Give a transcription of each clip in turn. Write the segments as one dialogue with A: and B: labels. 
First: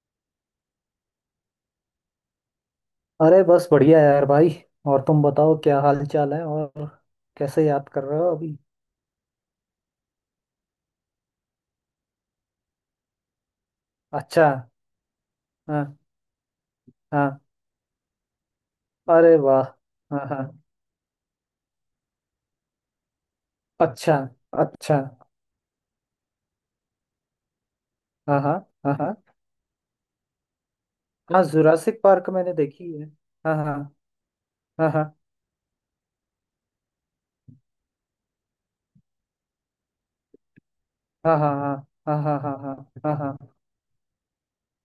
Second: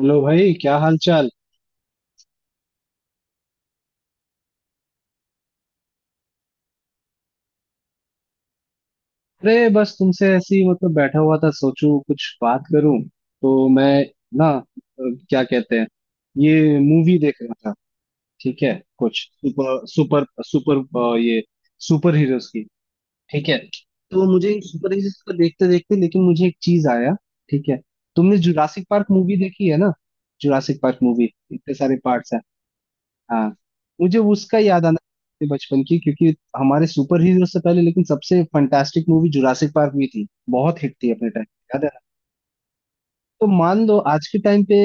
A: Hello भाई, क्या हाल चाल।
B: अरे बस बढ़िया यार भाई। और तुम बताओ, क्या हाल चाल है? और कैसे याद कर रहे हो अभी?
A: अरे बस तुमसे ऐसे ही मतलब बैठा हुआ था, सोचूं कुछ बात करूं। तो मैं ना
B: अच्छा।
A: क्या कहते हैं,
B: हाँ
A: ये मूवी देख
B: हाँ।
A: रहा था। ठीक है, कुछ
B: अरे वाह।
A: सुपर सुपर
B: हाँ हाँ।
A: सुपर ये सुपर हीरोज की। ठीक है,
B: अच्छा।
A: तो मुझे सुपर
B: अच्छा।
A: हीरोज को देखते देखते लेकिन मुझे एक चीज आया। ठीक है, तुमने
B: हाँ हाँ
A: जुरासिक
B: हाँ
A: पार्क
B: हाँ
A: मूवी देखी है ना? जुरासिक पार्क मूवी,
B: हाँ।
A: इतने सारे
B: जुरासिक पार्क
A: पार्ट्स हैं।
B: मैंने देखी है।
A: हाँ,
B: हाँ हाँ
A: मुझे उसका याद आना
B: हाँ
A: अपने बचपन की, क्योंकि हमारे सुपर हीरो से पहले लेकिन सबसे फंटास्टिक मूवी जुरासिक पार्क भी थी, बहुत हिट थी अपने
B: हाँ
A: टाइम।
B: हाँ
A: याद है ना?
B: हाँ हाँ हाँ। हाँ हाँ हाँ हाँ
A: तो
B: हाँ
A: मान लो आज के टाइम पे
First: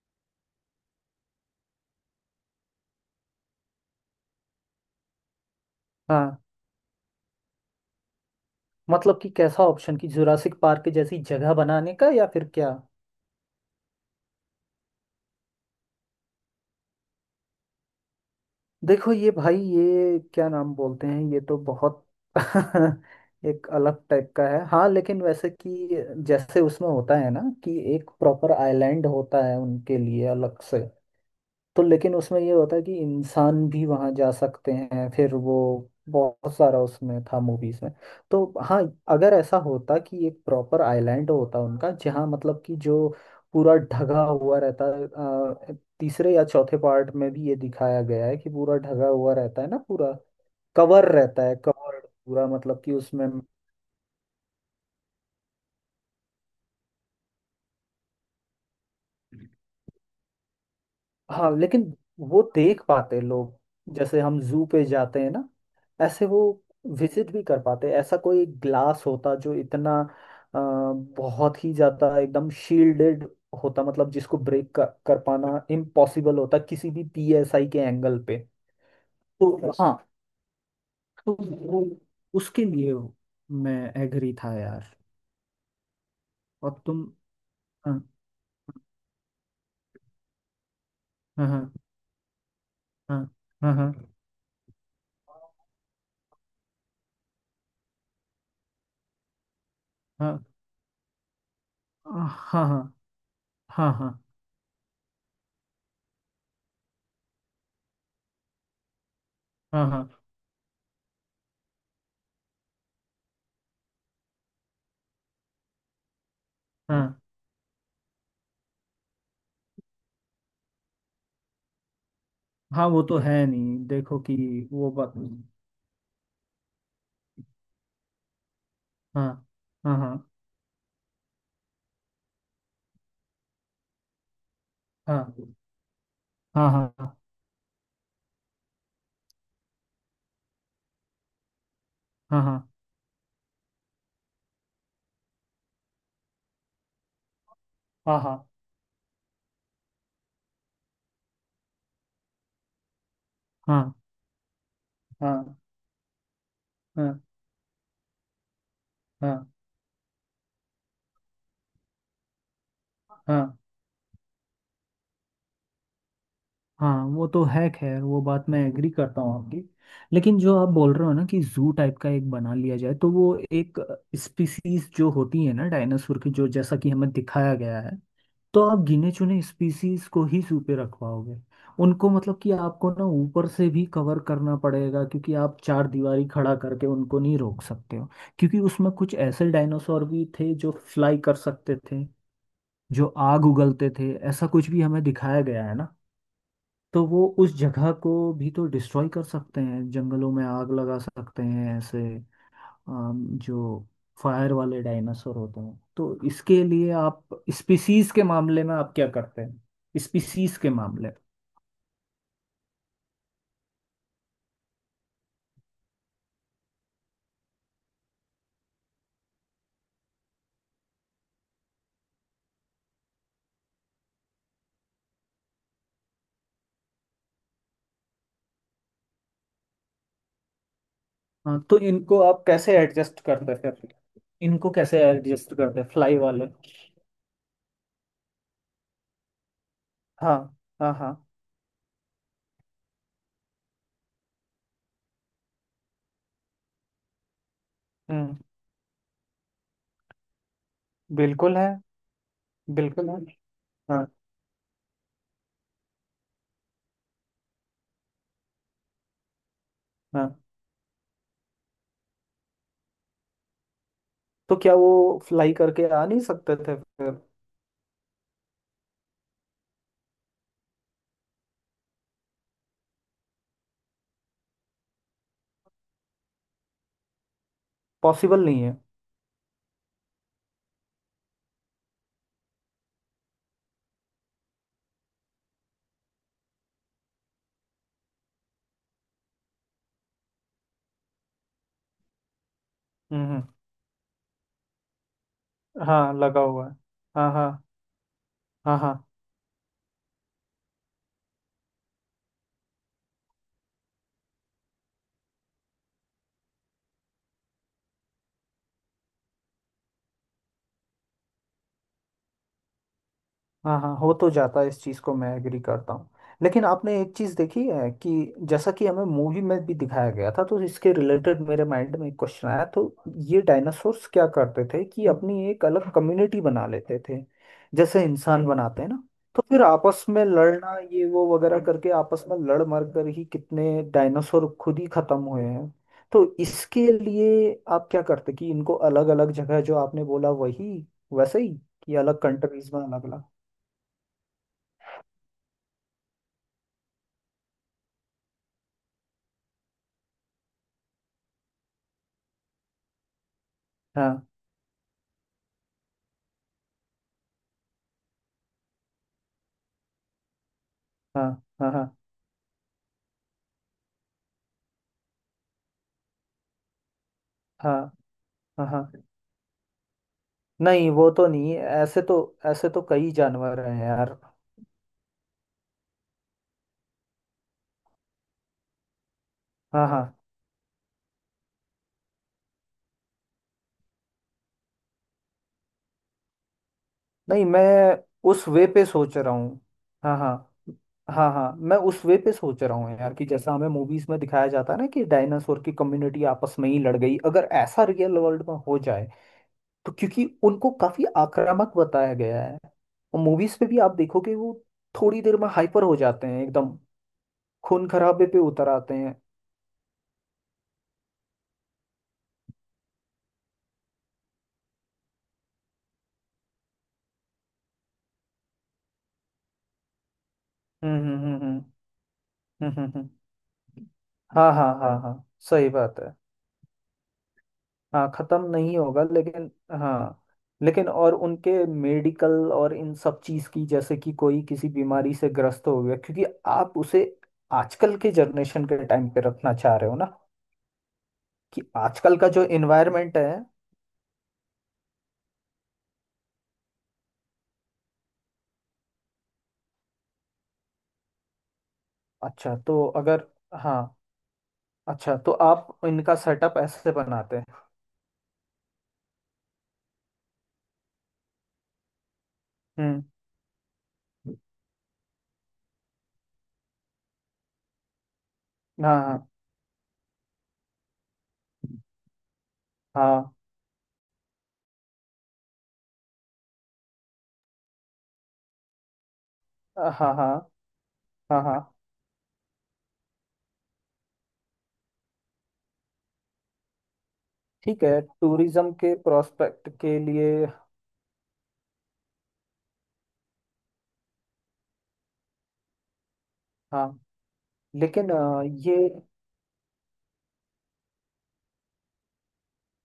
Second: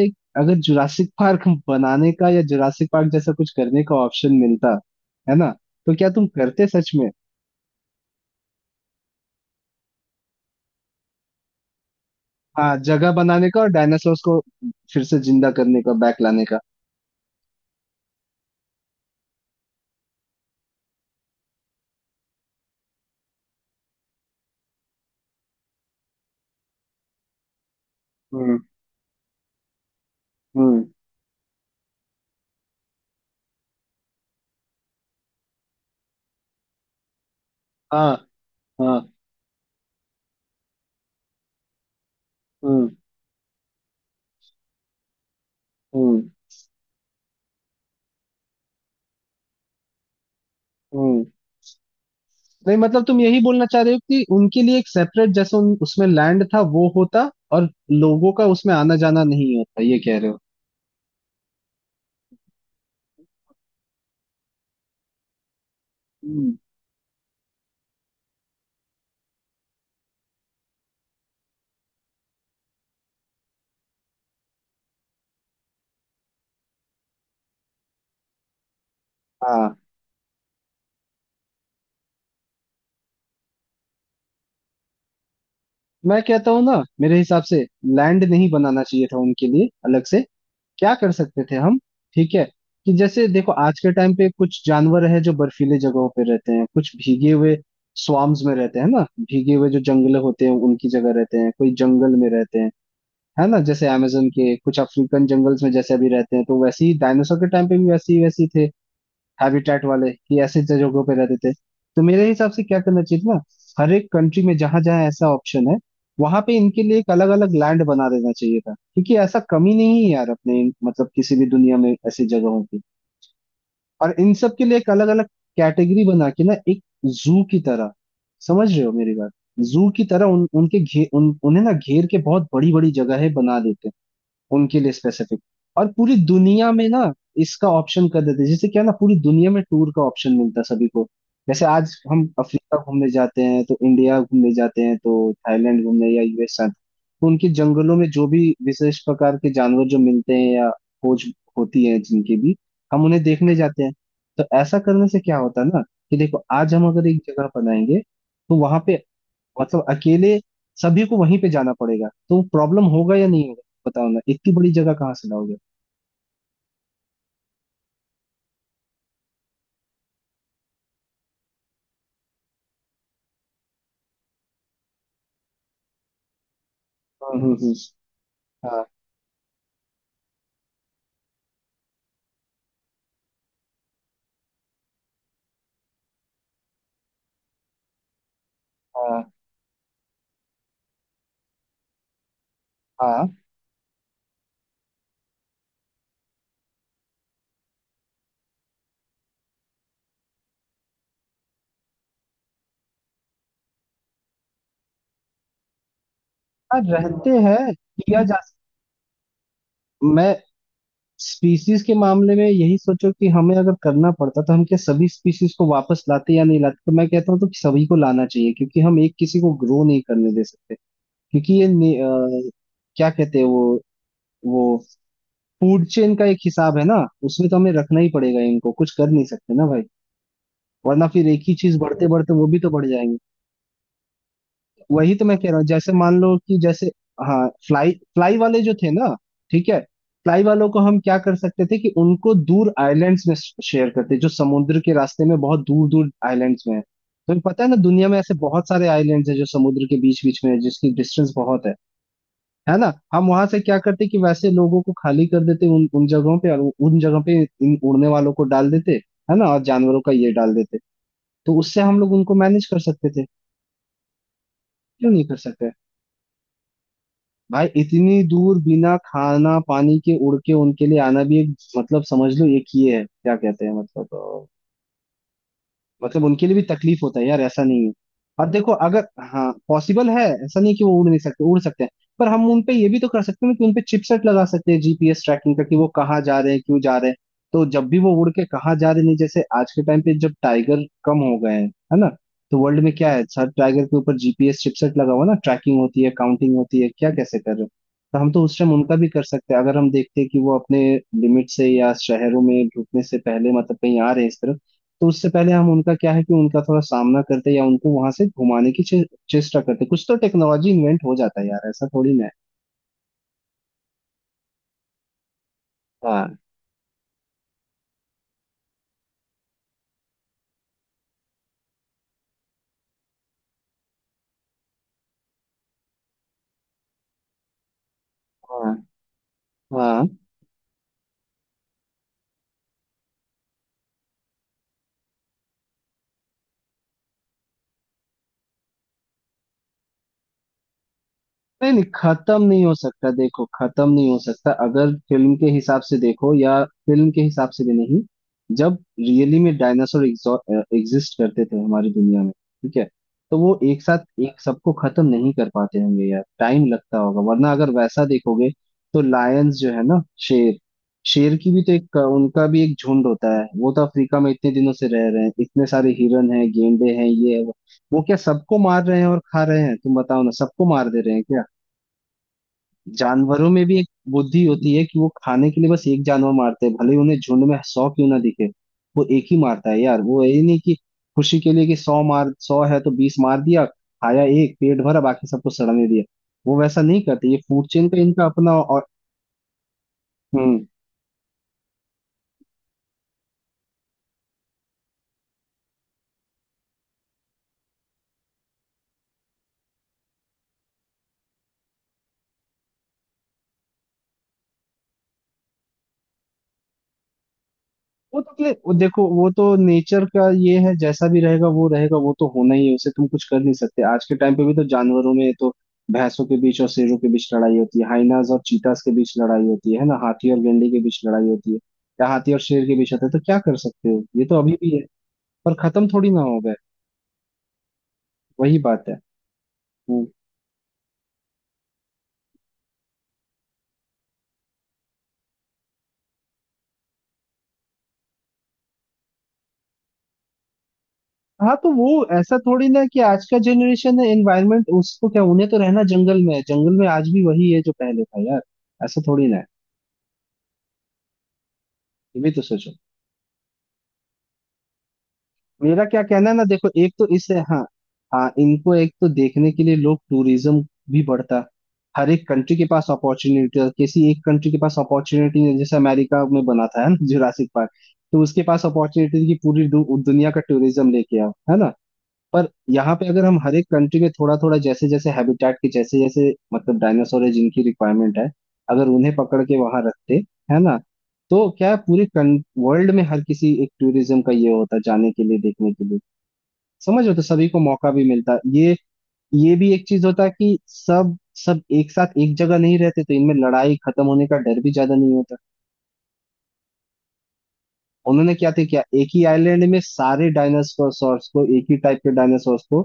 A: अगर जुरासिक पार्क बनाने का या जुरासिक पार्क जैसा कुछ करने का ऑप्शन मिलता, है ना, तो क्या तुम
B: हाँ।
A: करते सच में?
B: मतलब कि कैसा ऑप्शन, कि जुरासिक पार्क जैसी जगह बनाने का या फिर क्या?
A: हाँ, जगह बनाने का और डायनासोर्स को फिर से जिंदा करने का, बैक लाने का।
B: देखो ये भाई, ये क्या नाम बोलते हैं, ये तो बहुत एक अलग टाइप का है। हाँ, लेकिन वैसे कि जैसे उसमें होता है ना, कि एक प्रॉपर
A: हम्म।
B: आइलैंड होता है उनके लिए अलग से।
A: हम्म।
B: तो लेकिन उसमें ये होता है कि इंसान भी वहां जा सकते हैं, फिर वो बहुत सारा उसमें था मूवीज में।
A: हाँ
B: तो हाँ,
A: हाँ।
B: अगर ऐसा होता कि एक प्रॉपर आइलैंड होता उनका, जहाँ मतलब कि
A: हम्म।
B: जो पूरा ढगा हुआ रहता है।
A: हम्म।
B: तीसरे या चौथे पार्ट में भी ये दिखाया गया है कि पूरा ढगा हुआ रहता है ना, पूरा कवर
A: हम्म।
B: रहता है, कवर। पूरा
A: नहीं
B: मतलब कि
A: मतलब तुम
B: उसमें
A: यही बोलना चाह रहे हो कि उनके लिए एक सेपरेट, जैसे उसमें लैंड था वो होता और लोगों का उसमें आना जाना नहीं होता, ये कह रहे हो?
B: हाँ, लेकिन वो देख पाते हैं लोग, जैसे हम जू पे जाते हैं ना, ऐसे वो
A: हम्म।
B: विजिट भी कर पाते हैं। ऐसा कोई ग्लास होता जो इतना अ, बहुत ही ज्यादा एकदम शील्डेड होता, मतलब जिसको ब्रेक कर पाना इम्पॉसिबल होता किसी भी पीएसआई के एंगल पे। तो
A: हाँ
B: हाँ, तो वो उसके लिए मैं एग्री था यार।
A: मैं कहता हूँ ना,
B: और तुम?
A: मेरे हिसाब से
B: हाँ
A: लैंड नहीं बनाना चाहिए था उनके लिए अलग से। क्या कर सकते
B: हाँ
A: थे
B: हाँ
A: हम, ठीक है, कि जैसे देखो
B: हाँ
A: आज के
B: हाँ
A: टाइम पे कुछ जानवर है जो बर्फीले जगहों पे रहते हैं, कुछ भीगे हुए स्वाम्स में रहते हैं ना, भीगे हुए जो जंगल होते
B: हाँ
A: हैं उनकी जगह रहते हैं, कोई जंगल
B: हाँ
A: में रहते
B: हाँ।
A: हैं, है ना। जैसे
B: हाँ हाँ
A: amazon के कुछ अफ्रीकन जंगल्स में जैसे अभी रहते हैं, तो वैसे ही डायनासोर के टाइम पे भी वैसे ही थे हैबिटेट
B: हाँ
A: वाले,
B: हाँ
A: कि ऐसे जगहों पे रहते थे। तो मेरे हिसाब से क्या करना चाहिए ना, हर एक कंट्री में जहां जहां ऐसा ऑप्शन है, वहां पे इनके लिए एक
B: हाँ
A: अलग अलग लैंड बना देना चाहिए था, क्योंकि ऐसा कमी नहीं है यार अपने मतलब किसी भी दुनिया में ऐसी जगहों की।
B: हाँ। वो तो है नहीं,
A: और
B: देखो
A: इन
B: कि
A: सब के लिए एक
B: वो
A: अलग
B: बात
A: अलग कैटेगरी बना के ना, एक जू की तरह। समझ रहे हो मेरी
B: हाँ
A: बात? जू
B: हाँ
A: की
B: हाँ
A: तरह उन उनके घे उन्हें ना घेर के बहुत बड़ी बड़ी जगह है बना देते हैं उनके लिए स्पेसिफिक।
B: हाँ
A: और पूरी
B: हाँ
A: दुनिया में ना
B: हाँ
A: इसका ऑप्शन कर देते, जैसे क्या ना, पूरी दुनिया में टूर का ऑप्शन मिलता सभी को। जैसे आज हम
B: हाँ हाँ।
A: अफ्रीका घूमने जाते हैं तो इंडिया घूमने जाते हैं तो थाईलैंड घूमने या यूएस जाते हैं, तो उनके जंगलों में
B: हाँ
A: जो
B: हाँ
A: भी विशेष प्रकार के जानवर जो मिलते हैं या खोज होती है जिनके भी, हम उन्हें देखने जाते हैं।
B: हाँ
A: तो ऐसा करने से क्या
B: हाँ
A: होता है ना, कि देखो आज हम अगर
B: हाँ
A: एक जगह बनाएंगे तो वहां पे
B: हाँ
A: मतलब अकेले सभी को वहीं पे जाना पड़ेगा, तो प्रॉब्लम होगा या नहीं
B: हाँ
A: होगा? बताओ ना, इतनी बड़ी जगह कहाँ से लाओगे।
B: हाँ। वो तो है, खैर वो बात मैं एग्री करता हूँ आपकी। लेकिन जो आप बोल रहे हो ना, कि जू टाइप का एक बना लिया जाए, तो वो एक स्पीसीज जो होती है ना डायनासोर की, जो जैसा कि हमें
A: हम्म। हम्म।
B: दिखाया गया है,
A: हम्म।
B: तो आप
A: हाँ
B: गिने चुने स्पीसीज को ही जू पे रखवाओगे। उनको मतलब कि आपको ना ऊपर से भी कवर करना पड़ेगा, क्योंकि आप चार दीवारी खड़ा करके उनको नहीं रोक सकते हो। क्योंकि उसमें कुछ
A: हाँ
B: ऐसे डायनासोर भी थे जो फ्लाई कर सकते थे, जो
A: हाँ
B: आग उगलते थे, ऐसा कुछ भी हमें दिखाया गया है ना। तो वो उस जगह को भी तो डिस्ट्रॉय कर सकते हैं, जंगलों में आग लगा सकते हैं ऐसे। जो फायर वाले डायनासोर होते हैं, तो इसके
A: हाँ,
B: लिए
A: रहते
B: आप
A: हैं
B: स्पीसीज
A: किया
B: के
A: जा
B: मामले में आप क्या करते हैं,
A: मैं
B: स्पीसीज के मामले में?
A: स्पीसीज के मामले में यही सोचो कि हमें अगर करना पड़ता तो हम क्या सभी स्पीसीज को वापस लाते या नहीं लाते, तो मैं कहता हूँ तो सभी को लाना चाहिए, क्योंकि हम एक किसी को ग्रो नहीं करने दे सकते। क्योंकि ये क्या कहते हैं वो फूड चेन का एक हिसाब है ना, उसमें तो हमें रखना ही पड़ेगा इनको, कुछ कर नहीं सकते ना भाई। वरना फिर एक ही
B: हाँ,
A: चीज
B: तो
A: बढ़ते
B: इनको
A: बढ़ते
B: आप
A: वो भी तो
B: कैसे
A: बढ़ जाएंगे।
B: एडजस्ट करते हैं फिर, इनको कैसे
A: वही तो मैं कह
B: एडजस्ट
A: रहा हूँ,
B: करते हैं
A: जैसे
B: फ्लाई
A: मान लो
B: वाले?
A: कि जैसे हाँ फ्लाई फ्लाई वाले जो थे ना, ठीक है,
B: हाँ
A: फ्लाई वालों को
B: हाँ
A: हम
B: हाँ।
A: क्या कर सकते थे कि उनको दूर आइलैंड्स में शेयर करते, जो समुद्र के रास्ते में बहुत दूर दूर आइलैंड्स में है। तुम्हें पता है ना, दुनिया में ऐसे
B: हम्म।
A: बहुत सारे आइलैंड्स हैं जो समुद्र के बीच बीच में है, जिसकी डिस्टेंस
B: बिल्कुल
A: बहुत
B: है।
A: है ना।
B: बिल्कुल है।
A: हम वहां से क्या
B: हाँ
A: करते कि वैसे लोगों को खाली कर देते उन उन जगहों पे, और उन जगह पे इन उड़ने वालों को डाल देते, है ना, और जानवरों का ये
B: हाँ।
A: डाल देते। तो उससे हम लोग उनको मैनेज कर सकते थे।
B: तो क्या
A: क्यों
B: वो
A: नहीं कर
B: फ्लाई
A: सकते,
B: करके आ नहीं सकते थे फिर?
A: भाई इतनी दूर बिना खाना पानी के उड़ के उनके लिए आना भी एक मतलब समझ लो एक ही है, क्या कहते हैं मतलब, मतलब उनके लिए भी तकलीफ होता है यार, ऐसा नहीं है।
B: पॉसिबल
A: और
B: नहीं
A: देखो
B: है।
A: अगर, हाँ पॉसिबल है, ऐसा नहीं है कि वो उड़ नहीं सकते, उड़ सकते हैं। पर हम उनपे ये भी तो कर सकते हैं ना कि उनपे चिपसेट लगा सकते हैं जीपीएस ट्रैकिंग का, कि वो कहाँ जा रहे हैं क्यों जा रहे हैं। तो जब भी वो उड़ के कहाँ जा रहे हैं, नहीं, जैसे आज के टाइम पे जब टाइगर कम हो गए हैं, है ना, तो वर्ल्ड में क्या है
B: हम्म
A: सर,
B: हम्म,
A: टाइगर के ऊपर जीपीएस चिपसेट लगा हुआ ना, ट्रैकिंग होती है,
B: हाँ लगा
A: काउंटिंग
B: हुआ है।
A: होती है, क्या
B: हाँ
A: कैसे कर रहे
B: हाँ
A: हैं। तो हम तो उस टाइम
B: हाँ
A: उनका
B: हाँ
A: भी कर सकते हैं, अगर हम देखते हैं कि वो अपने लिमिट से या शहरों में ढुकने से पहले मतलब कहीं आ रहे हैं इस तरफ, तो उससे पहले हम उनका क्या है कि उनका थोड़ा सामना करते या उनको वहां से घुमाने की चेष्टा करते। कुछ तो टेक्नोलॉजी इन्वेंट हो जाता है यार, ऐसा थोड़ी ना है।
B: हाँ हाँ। हो तो जाता है, इस चीज़ को मैं एग्री करता हूँ।
A: हाँ।
B: लेकिन आपने एक चीज़ देखी है कि जैसा कि हमें मूवी में भी दिखाया गया था, तो इसके रिलेटेड मेरे माइंड में एक क्वेश्चन आया, तो ये डायनासोर्स क्या करते थे कि अपनी एक अलग कम्युनिटी बना लेते थे, जैसे इंसान
A: हाँ
B: बनाते हैं ना। तो फिर आपस
A: हाँ।
B: में लड़ना, ये वो वगैरह करके आपस में लड़ मर कर ही कितने डायनासोर खुद ही खत्म हुए हैं। तो इसके लिए आप क्या करते कि इनको अलग अलग जगह, जो आपने बोला वही वैसे ही,
A: नहीं नहीं,
B: कि अलग
A: खत्म नहीं
B: कंट्रीज
A: हो
B: में अलग
A: सकता।
B: अलग।
A: देखो खत्म नहीं हो सकता, अगर फिल्म के हिसाब से देखो या फिल्म के हिसाब से भी नहीं, जब रियली में डायनासोर एग्जिस्ट करते थे हमारी दुनिया में, ठीक है, तो वो एक साथ
B: हाँ
A: एक सबको खत्म नहीं कर पाते होंगे यार, टाइम लगता होगा। वरना अगर वैसा देखोगे तो लायंस जो है ना, शेर,
B: हाँ
A: शेर की भी तो
B: हाँ हाँ
A: एक उनका भी एक झुंड होता है, वो तो अफ्रीका में इतने दिनों से रह रहे हैं, इतने सारे हिरन हैं, गेंडे हैं, ये है वो।
B: हाँ
A: वो क्या सबको
B: हाँ
A: मार
B: हाँ।
A: रहे हैं और खा रहे हैं? तुम बताओ ना, सबको मार
B: नहीं,
A: दे
B: वो
A: रहे हैं
B: तो
A: क्या?
B: नहीं ऐसे तो, ऐसे तो कई
A: जानवरों
B: जानवर
A: में भी
B: हैं
A: एक
B: यार।
A: बुद्धि होती है कि वो खाने के लिए बस एक जानवर मारते हैं, भले ही उन्हें झुंड में सौ क्यों ना दिखे। वो एक ही मारता है
B: हाँ
A: यार,
B: हाँ।
A: वो ये नहीं कि खुशी के लिए कि सौ मार, सौ है तो बीस मार दिया, खाया एक पेट भरा बाकी सबको सड़ने दिया। वो वैसा नहीं करते, ये
B: नहीं, मैं
A: फूड चेन का इनका
B: उस
A: अपना
B: वे
A: और।
B: पे सोच रहा हूँ। हाँ हाँ
A: हम्म।
B: हाँ हाँ, मैं उस वे पे सोच रहा हूँ यार, कि जैसा हमें मूवीज में दिखाया जाता है ना, कि डायनासोर की कम्युनिटी आपस में ही लड़ गई, अगर ऐसा रियल वर्ल्ड में हो जाए तो, क्योंकि उनको काफी आक्रामक बताया गया है, और मूवीज पे भी आप देखोगे वो थोड़ी देर में हाइपर हो जाते हैं एकदम, खून
A: वो
B: खराबे
A: तो
B: पे
A: क्लियर,
B: उतर
A: वो
B: आते
A: देखो
B: हैं।
A: वो तो नेचर का ये है, जैसा भी रहेगा वो रहेगा, वो तो होना ही है, उसे तुम कुछ कर नहीं सकते। आज के टाइम पे भी तो जानवरों में तो भैंसों के बीच और शेरों के बीच लड़ाई होती है, हाइनास और चीतास के बीच लड़ाई होती है ना, हाथी और गेंडे के बीच
B: हम्म हम्म
A: लड़ाई
B: हम्म
A: होती है
B: हम्म।
A: या हाथी और शेर
B: हम्म
A: के
B: हम्म
A: बीच होता
B: हम्म।
A: है, तो क्या कर सकते हो, ये तो
B: हाँ
A: अभी
B: हाँ
A: भी है।
B: हाँ हाँ।
A: पर
B: सही
A: खत्म
B: बात
A: थोड़ी
B: है।
A: ना हो गए,
B: हाँ, खत्म
A: वही
B: नहीं
A: बात है।
B: होगा लेकिन।
A: हम्म।
B: हाँ, लेकिन और उनके मेडिकल और इन सब चीज की, जैसे कि कोई किसी बीमारी से ग्रस्त हो गया, क्योंकि आप उसे आजकल के जनरेशन के टाइम पे रखना चाह रहे हो ना,
A: हाँ
B: कि
A: तो वो
B: आजकल का
A: ऐसा
B: जो
A: थोड़ी ना है कि
B: इन्वायरमेंट
A: आज
B: है।
A: का जनरेशन है एनवायरमेंट, उसको क्या, उन्हें तो रहना जंगल में है, जंगल में आज भी वही है जो पहले था यार, ऐसा थोड़ी ना है। ये भी तो
B: अच्छा,
A: सोचो।
B: तो अगर हाँ, अच्छा तो आप
A: मेरा क्या
B: इनका
A: कहना है ना,
B: सेटअप
A: देखो
B: ऐसे
A: एक तो इससे,
B: बनाते हैं।
A: हाँ, हाँ इनको एक तो देखने के लिए लोग, टूरिज्म भी बढ़ता। हर एक कंट्री के पास
B: हम्म।
A: अपॉर्चुनिटी है, किसी एक कंट्री के पास अपॉर्चुनिटी नहीं है, जैसे अमेरिका में बना था है ना जुरासिक पार्क, तो उसके पास अपॉर्चुनिटी
B: हाँ
A: थी कि पूरी दुनिया का टूरिज्म लेके आओ, है ना। पर यहाँ पे अगर
B: हाँ
A: हम हर एक कंट्री में थोड़ा थोड़ा जैसे जैसे हैबिटेट के जैसे जैसे मतलब डायनासोर है जिनकी रिक्वायरमेंट है, अगर उन्हें पकड़ के वहां
B: हाँ हाँ
A: रखते,
B: हाँ
A: है ना,
B: हाँ
A: तो
B: हाँ।
A: क्या है, पूरे वर्ल्ड में हर किसी एक टूरिज्म का ये होता जाने के लिए देखने के लिए। समझ रहे हो, तो सभी को
B: ठीक
A: मौका
B: है,
A: भी मिलता
B: टूरिज्म
A: ये।
B: के
A: ये
B: प्रोस्पेक्ट
A: भी एक
B: के
A: चीज होता
B: लिए।
A: कि सब सब एक साथ एक जगह नहीं रहते तो इनमें लड़ाई खत्म होने का डर भी ज्यादा नहीं होता।
B: हाँ, लेकिन
A: उन्होंने क्या थे क्या,
B: ये
A: एक ही आइलैंड में सारे डायनासोर्स को, एक ही टाइप के डायनासोर्स को,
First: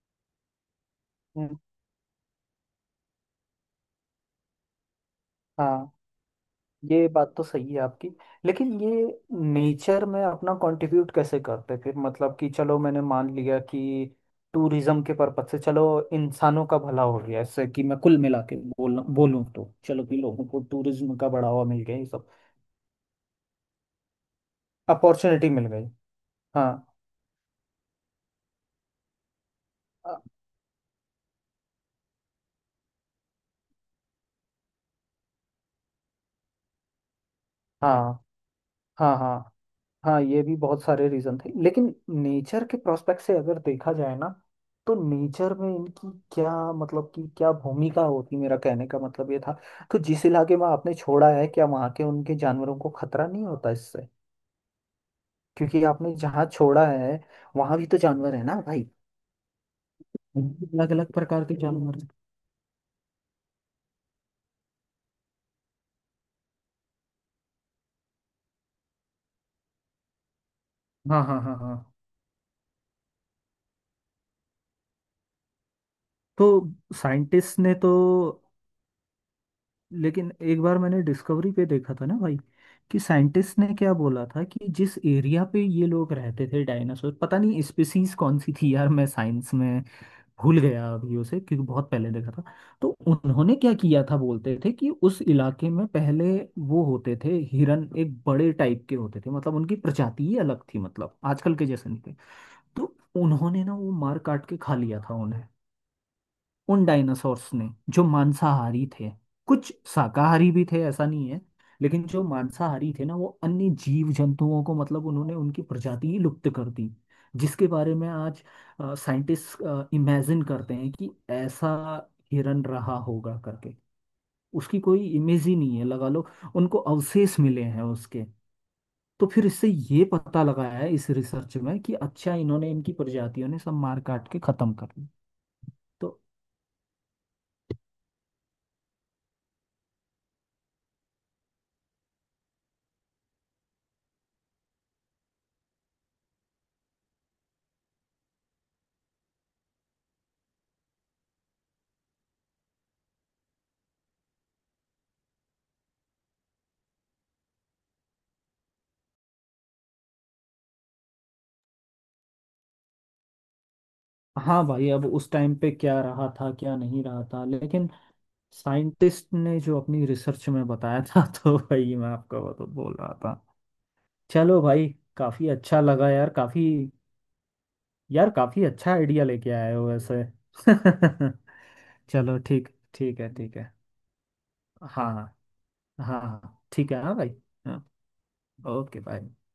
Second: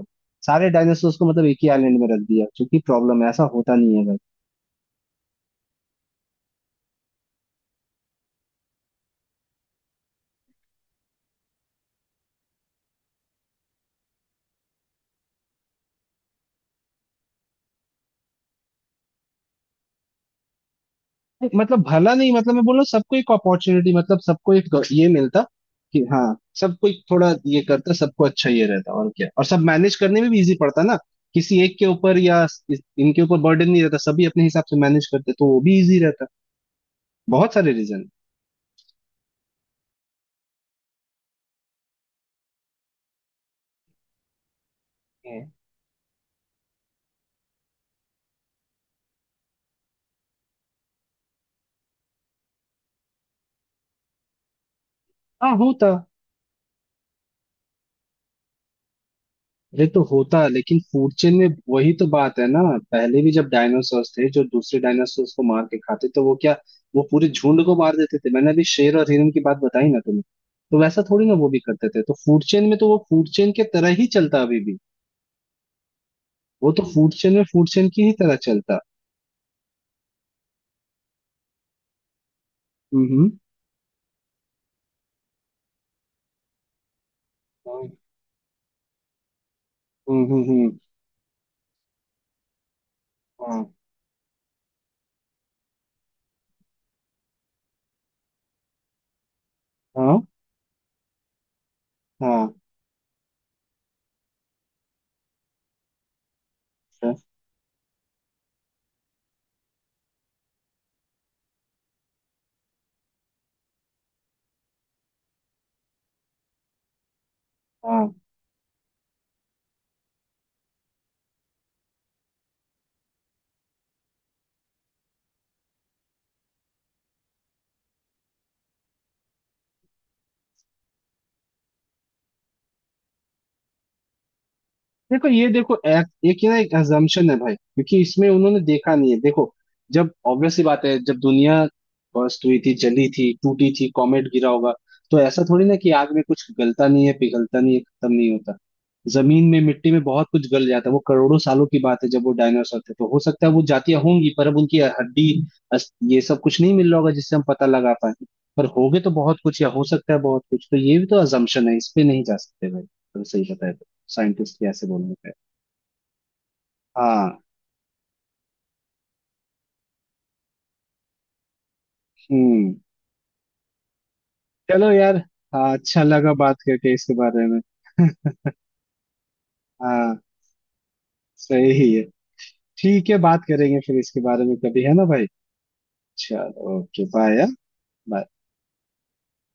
A: सारे डायनासोर्स को मतलब एक
B: हम्म,
A: ही आइलैंड में रख दिया, क्योंकि प्रॉब्लम है, ऐसा होता नहीं है भाई।
B: हाँ ये बात तो सही है आपकी। लेकिन ये नेचर में अपना कंट्रीब्यूट कैसे करते फिर, मतलब कि चलो, मैंने मान लिया कि टूरिज्म के पर्पज से, चलो इंसानों का भला हो गया इससे, कि मैं कुल मिला के बोलूँ तो चलो कि लोगों को टूरिज्म का बढ़ावा मिल
A: मतलब
B: गया, ये
A: भला
B: सब
A: नहीं मतलब मैं बोल रहा हूँ सबको एक अपॉर्चुनिटी, मतलब सबको एक ये मिलता,
B: अपॉर्चुनिटी मिल गई।
A: कि हाँ
B: हाँ
A: सबको एक थोड़ा ये करता, सबको अच्छा ये रहता, और क्या, और सब मैनेज
B: अ,
A: करने में भी इजी पड़ता ना, किसी एक के ऊपर या इनके ऊपर बर्डन नहीं रहता, सभी अपने हिसाब से मैनेज करते तो वो भी इजी रहता। बहुत सारे रीजन।
B: हाँ हाँ हाँ हाँ। ये भी बहुत सारे रीजन थे, लेकिन नेचर के प्रोस्पेक्ट से अगर देखा जाए ना, तो नेचर में इनकी क्या, मतलब कि क्या भूमिका होती, मेरा कहने का मतलब ये था। तो जिस इलाके में आपने छोड़ा है, क्या वहाँ के उनके जानवरों को खतरा नहीं होता इससे?
A: हाँ
B: क्योंकि
A: होता।
B: आपने जहाँ छोड़ा है, वहाँ भी तो जानवर है ना भाई,
A: अरे तो होता है, लेकिन
B: अलग अलग
A: फूड चेन
B: प्रकार
A: में
B: के
A: वही
B: जानवर
A: तो
B: हैं।
A: बात है ना। पहले भी जब डायनासोर थे जो दूसरे डायनासोर को मार के खाते, तो वो क्या, वो पूरे झुंड को मार देते थे? मैंने अभी शेर और हिरन की बात बताई ना तुम्हें, तो वैसा
B: हाँ
A: थोड़ी ना
B: हाँ
A: वो
B: हाँ
A: भी
B: हाँ।
A: करते थे, तो फूड चेन में तो वो फूड चेन के तरह ही चलता अभी भी।
B: तो
A: वो तो फूड चेन में
B: साइंटिस्ट
A: फूड
B: ने
A: चेन
B: तो,
A: की ही तरह चलता।
B: लेकिन एक बार मैंने डिस्कवरी पे देखा था ना भाई, कि
A: हम्म।
B: साइंटिस्ट ने क्या बोला था, कि जिस एरिया पे ये लोग रहते थे डायनासोर, पता नहीं स्पीसीज कौन सी थी यार, मैं साइंस में
A: हम्म। हम्म।
B: भूल गया अभी उसे क्योंकि बहुत पहले देखा था। तो उन्होंने
A: हाँ
B: क्या किया था, बोलते थे कि उस इलाके में पहले वो होते थे हिरन, एक बड़े टाइप के होते थे, मतलब उनकी
A: हाँ
B: प्रजाति ही अलग थी, मतलब आजकल के जैसे नहीं थे।
A: हाँ
B: तो उन्होंने ना वो मार काट के खा लिया था उन्हें, उन डायनासोर्स ने जो मांसाहारी थे, कुछ शाकाहारी भी थे ऐसा नहीं है, लेकिन जो मांसाहारी थे ना, वो अन्य जीव जंतुओं को मतलब उन्होंने उनकी प्रजाति ही लुप्त कर दी, जिसके बारे
A: हाँ।
B: में आज साइंटिस्ट इमेजिन करते हैं कि ऐसा हिरन रहा होगा करके, उसकी कोई इमेज ही नहीं है लगा लो, उनको अवशेष मिले हैं उसके। तो फिर इससे ये पता लगाया है इस रिसर्च में कि अच्छा इन्होंने, इनकी प्रजातियों ने सब मार काट के खत्म कर दी।
A: देखो ये देखो एक,
B: तो
A: एक ये ना एक assumption है भाई, क्योंकि इसमें उन्होंने देखा नहीं है। देखो जब ऑब्वियस सी बात है, जब दुनिया बस्ट हुई थी, जली थी, टूटी थी, कॉमेट गिरा होगा, तो ऐसा थोड़ी ना कि आग में कुछ गलता नहीं है, पिघलता नहीं है, खत्म नहीं होता। जमीन में मिट्टी में बहुत कुछ गल जाता है, वो करोड़ों सालों की बात है, जब वो डायनासोर थे तो हो सकता है वो जातियां होंगी, पर अब उनकी हड्डी ये सब कुछ नहीं मिल रहा होगा जिससे हम पता लगा पाए। पर होगे तो बहुत कुछ या हो सकता है बहुत कुछ, तो ये भी तो assumption है, इस पे नहीं जा सकते भाई अगर सही बताए तो। साइंटिस्ट
B: हाँ
A: कैसे
B: भाई, अब
A: बोलने
B: उस
A: पे।
B: टाइम पे क्या रहा था क्या नहीं रहा
A: हाँ।
B: था, लेकिन साइंटिस्ट ने जो अपनी रिसर्च में बताया था तो भाई मैं आपको वो तो
A: हम्म।
B: बोल रहा था। चलो भाई,
A: चलो यार।
B: काफी
A: हाँ
B: अच्छा
A: अच्छा
B: लगा यार,
A: लगा बात
B: काफी।
A: करके इसके बारे में।
B: यार काफी अच्छा आइडिया लेके आए हो
A: हाँ
B: वैसे।
A: सही है।
B: चलो ठीक।
A: ठीक है
B: ठीक है।
A: बात
B: ठीक है।
A: करेंगे फिर इसके बारे में कभी,
B: हाँ
A: है ना भाई।
B: हाँ हाँ
A: चलो
B: ठीक है
A: ओके
B: हाँ भाई।
A: बाय।
B: हाँ
A: बाय।
B: Okay bye.